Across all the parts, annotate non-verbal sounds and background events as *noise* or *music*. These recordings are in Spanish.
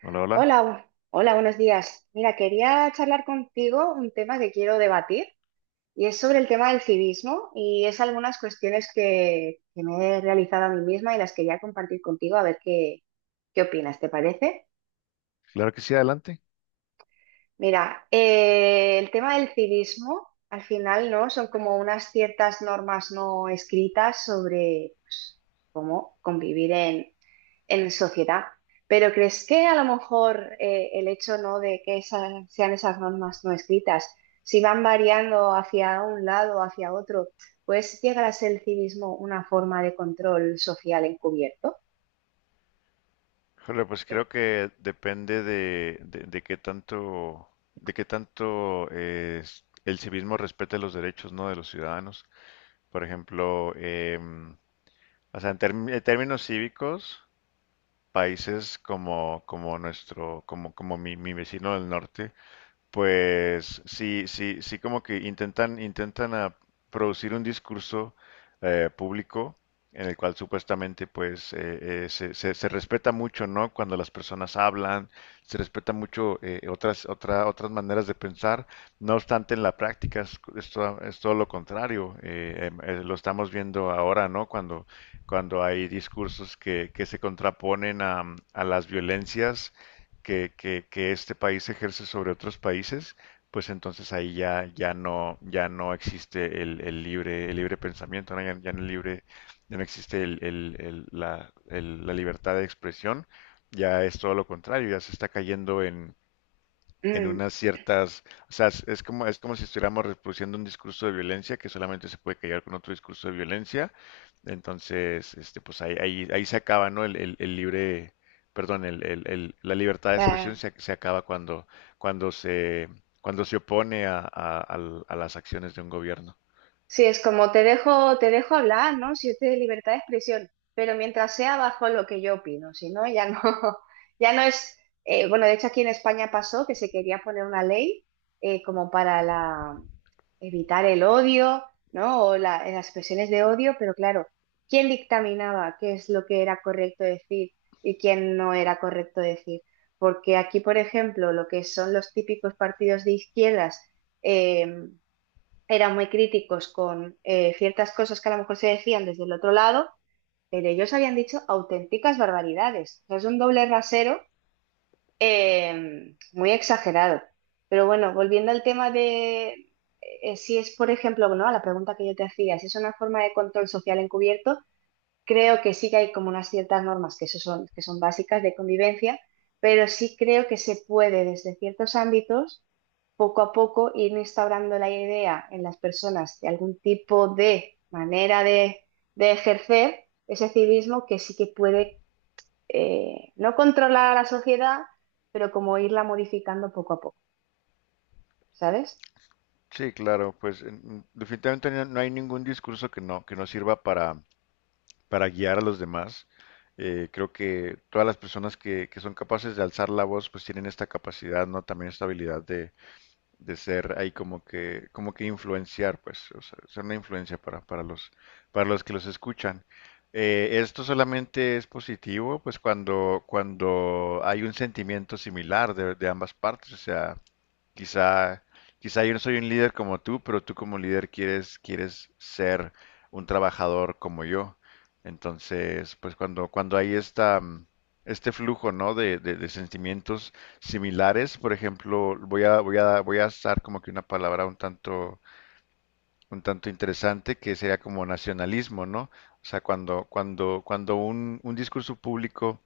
Hola, hola. Hola, bu- hola, buenos días. Mira, quería charlar contigo un tema que quiero debatir y es sobre el tema del civismo y es algunas cuestiones que me he realizado a mí misma y las quería compartir contigo a ver qué opinas, ¿te parece? Claro que sí, adelante. Mira, el tema del civismo al final, ¿no? Son como unas ciertas normas no escritas sobre pues, cómo convivir en sociedad. Pero ¿crees que a lo mejor el hecho no de que sean esas normas no escritas, si van variando hacia un lado o hacia otro, pues llegar a ser el civismo una forma de control social encubierto? Híjole, pues Que, creo que depende de, de qué tanto, de qué tanto el civismo respete los derechos, ¿no? De los ciudadanos. Por ejemplo, o sea, en, en términos cívicos, países como, como nuestro, como, como mi vecino del norte, pues sí, sí, sí, como que intentan, intentan producir un discurso público en el cual supuestamente pues se, se respeta mucho, ¿no? Cuando las personas hablan, se respeta mucho otras, otras maneras de pensar. No obstante, en la práctica es todo lo contrario. Lo estamos viendo ahora, ¿no? Cuando, cuando hay discursos que se contraponen a las violencias que, que este país ejerce sobre otros países, pues entonces ahí ya, ya no, ya no existe el libre pensamiento, ¿no? Ya, ya no libre, ya no existe el, la, la libertad de expresión, ya es todo lo contrario, ya se está cayendo en mm, unas ciertas, o sea, es como si estuviéramos reproduciendo un discurso de violencia que solamente se puede callar con otro discurso de violencia. Entonces, este, pues ahí, ahí, ahí se acaba, ¿no? El, el libre, perdón, la libertad de expresión se, se acaba cuando, cuando se, cuando se opone a, a las acciones de un gobierno. Sí, es como te dejo hablar, ¿no? Si usted es libertad de expresión, pero mientras sea bajo lo que yo opino, si no, ya no, *laughs* ya no es, bueno, de hecho aquí en España pasó que se quería poner una ley como para evitar el odio, ¿no? O las expresiones de odio, pero claro, ¿quién dictaminaba qué es lo que era correcto decir y quién no era correcto decir? Porque aquí, por ejemplo, lo que son los típicos partidos de izquierdas, em, eran muy críticos con ciertas cosas que a lo mejor se decían desde el otro lado, pero ellos habían dicho auténticas barbaridades. O sea, es un doble rasero muy exagerado. Pero bueno, volviendo al tema de si es, por ejemplo, ¿no? A la pregunta que yo te hacía, si es una forma de control social encubierto, creo que sí que hay como unas ciertas normas que, eso son, que son básicas de convivencia, pero sí creo que se puede desde ciertos ámbitos poco a poco ir instaurando la idea en las personas de algún tipo de manera de ejercer ese civismo que sí que puede no controlar a la sociedad, pero como irla modificando poco a poco, ¿sabes? Sí, claro, pues definitivamente no hay ningún discurso que no sirva para guiar a los demás. Creo que todas las personas que son capaces de alzar la voz, pues tienen esta capacidad, ¿no? También esta habilidad de ser ahí como que influenciar, pues, o sea, ser una influencia para los que los escuchan. Esto solamente es positivo, pues, cuando, cuando hay un sentimiento similar de ambas partes, o sea, quizá, quizá yo no soy un líder como tú, pero tú como líder quieres, quieres ser un trabajador como yo. Entonces, pues cuando, cuando hay esta, este flujo, ¿no? De, de sentimientos similares. Por ejemplo, voy a, voy a, voy a usar como que una palabra un tanto interesante que sería como nacionalismo, ¿no? O sea, cuando, cuando, cuando un discurso público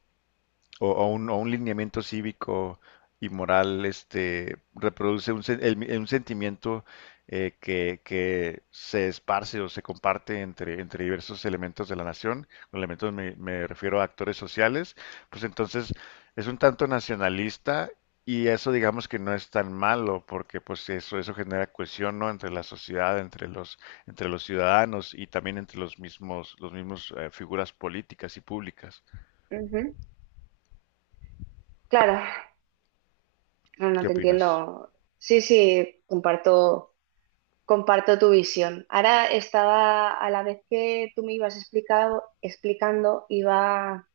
o un lineamiento cívico y moral, este, reproduce un, un sentimiento que se esparce o se comparte entre, entre diversos elementos de la nación. Con elementos me, me refiero a actores sociales, pues entonces es un tanto nacionalista y eso digamos que no es tan malo porque pues eso genera cohesión, ¿no? Entre la sociedad, entre los ciudadanos y también entre los mismos figuras políticas y públicas. Ujú. Claro, no, no ¿Qué te opinas? entiendo. Sí, sí, comparto tu visión. Ahora estaba, a la vez que tú me ibas explicando, iba,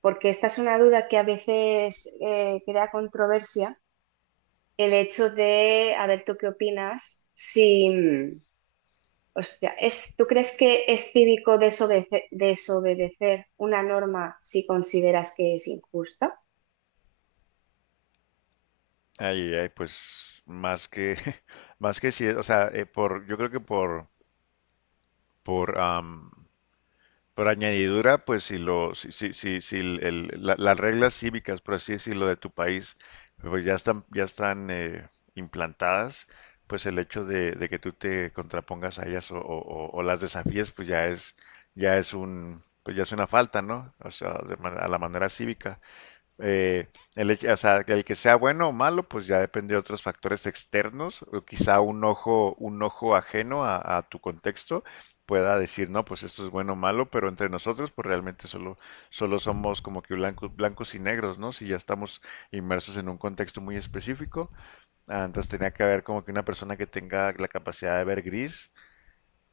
porque esta es una duda que a veces crea controversia, el hecho de, a ver, ¿tú qué opinas? Si, mm, hostia, es, ¿tú crees que es cívico desobedecer una norma si consideras que es injusta? Ay, ay, pues más que, *laughs* más que si, o sea, yo creo que por, por, am, por añadidura, pues si lo, si, si, si, si las reglas cívicas, por así decirlo, de tu país, pues ya están implantadas, pues el hecho de que tú te contrapongas a ellas o, o las desafíes, pues ya es un, pues ya es una falta, ¿no? O sea, de a la manera cívica. Eh, el, o sea, el que sea bueno o malo, pues ya depende de otros factores externos, o quizá un ojo ajeno a tu contexto pueda decir, no, pues esto es bueno o malo, pero entre nosotros, pues realmente solo, solo somos como que blancos, blancos y negros, ¿no? Si ya estamos inmersos en un contexto muy específico, ah, entonces tenía que haber como que una persona que tenga la capacidad de ver gris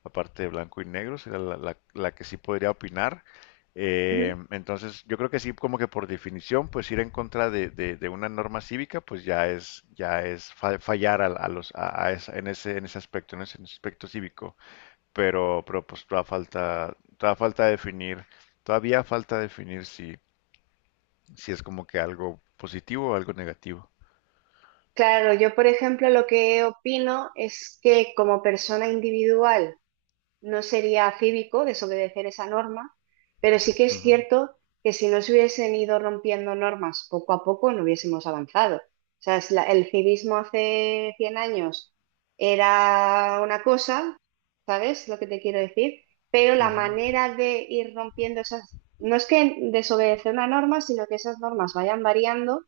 la parte de blanco y negro, será la, la que sí podría opinar. Ujú. Entonces, yo creo que sí, como que por definición, pues ir en contra de, de una norma cívica, pues ya es fallar a los, a en ese aspecto cívico. Pero pues todavía falta definir si, si es como que algo positivo o algo negativo. Claro, yo por ejemplo lo que opino es que como persona individual, no sería cívico desobedecer esa norma, pero sí que es cierto que si no se hubiesen ido rompiendo normas poco a poco, no hubiésemos avanzado. O sea, es el civismo hace 100 años era una cosa, ¿sabes lo que te quiero decir? Pero Ujú, la ujú. manera de ir rompiendo esas, no es que desobedecer una norma, sino que esas normas vayan variando,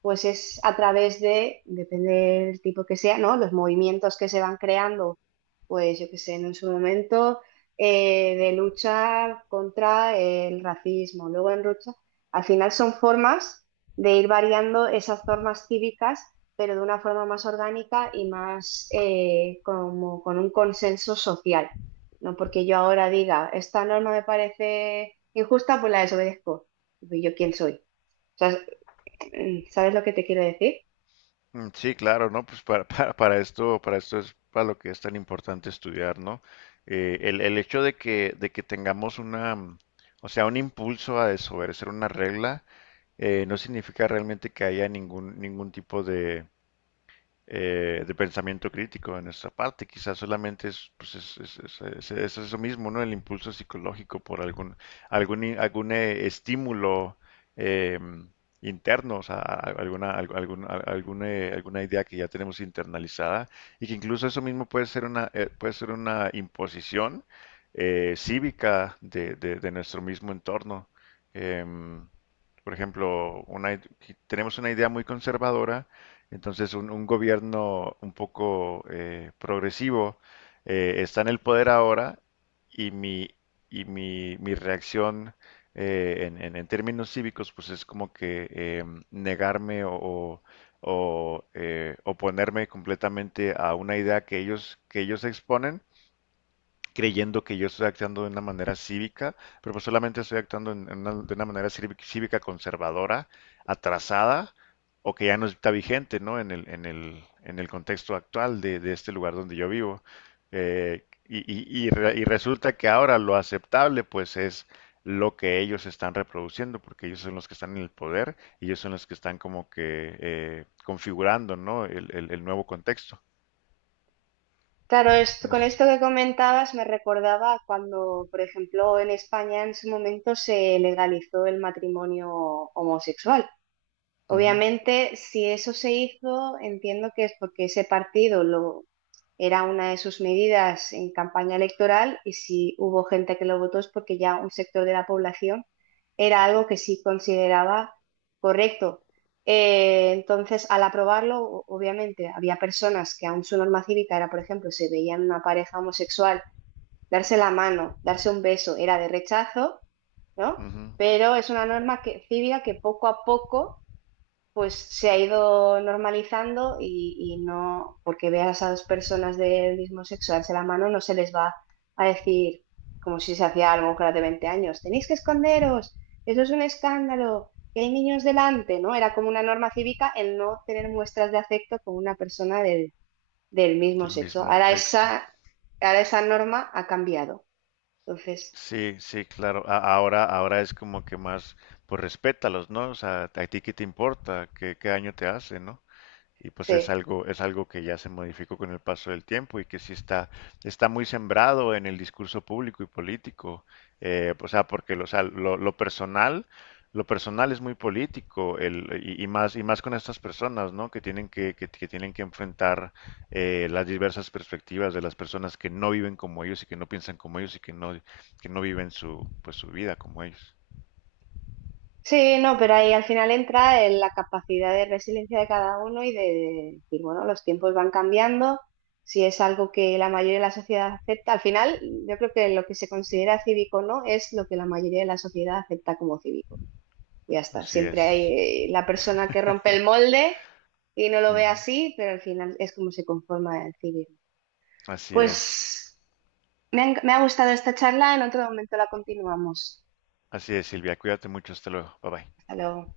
pues es a través de, depende del tipo que sea, ¿no? Los movimientos que se van creando, pues yo qué sé, en su momento, de luchar contra el racismo, luego en lucha, al final son formas de ir variando esas formas cívicas, pero de una forma más orgánica y más como con un consenso social, ¿no? Porque yo ahora diga, esta norma me parece injusta, pues la desobedezco. ¿Y yo quién soy? O sea, mm, ¿sabes lo que te quiero decir? Mm, sí, claro, ¿no? Pues para, *laughs* para esto es para lo que es tan importante estudiar, ¿no? El hecho de que tengamos una, o sea, un impulso a desobedecer una regla, no significa realmente que haya ningún, ningún tipo de pensamiento crítico de nuestra parte. Quizás solamente es, pues es, es eso mismo, ¿no? El impulso psicológico por algún, algún, algún estímulo eh, interno, o sea, alguna, algún, alguna idea que ya tenemos internalizada y que incluso eso mismo puede ser una imposición cívica de, de nuestro mismo entorno. Em, por ejemplo, una, tenemos una idea muy conservadora. Entonces, un gobierno un poco progresivo está en el poder ahora y mi, y mi, mi reacción en, en términos cívicos, pues es como que negarme o, oponerme completamente a una idea que ellos exponen creyendo que yo estoy actuando de una manera cívica, pero pues solamente estoy actuando en de una manera cívica cívica conservadora, atrasada, o que ya no está vigente, ¿no? En el, en el, en el contexto actual de este lugar donde yo vivo. Y, y y resulta que ahora lo aceptable, pues, es lo que ellos están reproduciendo, porque ellos son los que están en el poder y ellos son los que están como que configurando, ¿no? El, el nuevo contexto. Claro, No con sé. esto que comentabas me recordaba a cuando, por ejemplo, en España en su momento se legalizó el matrimonio homosexual. Ujú, Obviamente, si eso se hizo, entiendo que es porque ese partido lo era una de sus medidas en campaña electoral, y si hubo gente que lo votó es porque ya un sector de la población era algo que sí consideraba correcto. Entonces, al aprobarlo, obviamente, había personas que aún su norma cívica era, por ejemplo, se veían una pareja homosexual, darse la mano, darse un beso, era de rechazo, ¿no? ujú, Pero es una norma que, cívica, que poco a poco pues se ha ido normalizando, y no, porque veas a dos personas del mismo sexo darse la mano, no se les va a decir como si se hacía algo con las de 20 años, tenéis que esconderos, eso es un escándalo, que hay niños delante, ¿no? Era como una norma cívica el no tener muestras de afecto con una persona del, del mismo del sexo. mismo sexo. Ahora esa norma ha cambiado. Entonces, Sí, sí, claro. Ahora, ahora es como que más, pues respétalos, ¿no? O sea, a ti qué te importa, qué, qué daño te hace, ¿no? Y pues sí. Es algo que ya se modificó con el paso del tiempo y que sí está, está muy sembrado en el discurso público y político. O sea, porque lo, o sea, lo personal es muy político, el, y más con estas personas, ¿no? Que tienen que, que tienen que enfrentar las diversas perspectivas de las personas que no viven como ellos y que no piensan como ellos y que no viven su, pues su vida como ellos. Sí, no, pero ahí al final entra en la capacidad de resiliencia de cada uno y de decir, bueno, los tiempos van cambiando, si es algo que la mayoría de la sociedad acepta, al final yo creo que lo que se considera cívico o no es lo que la mayoría de la sociedad acepta como cívico. Ya está, Así siempre es. hay la persona que rompe el molde y no lo ve Ujú. así, pero al final es como se conforma el cívico. Así es. Pues me ha gustado esta charla, en otro momento la continuamos. Así es, Silvia. Cuídate mucho. Hasta luego. Bye bye. Hasta luego.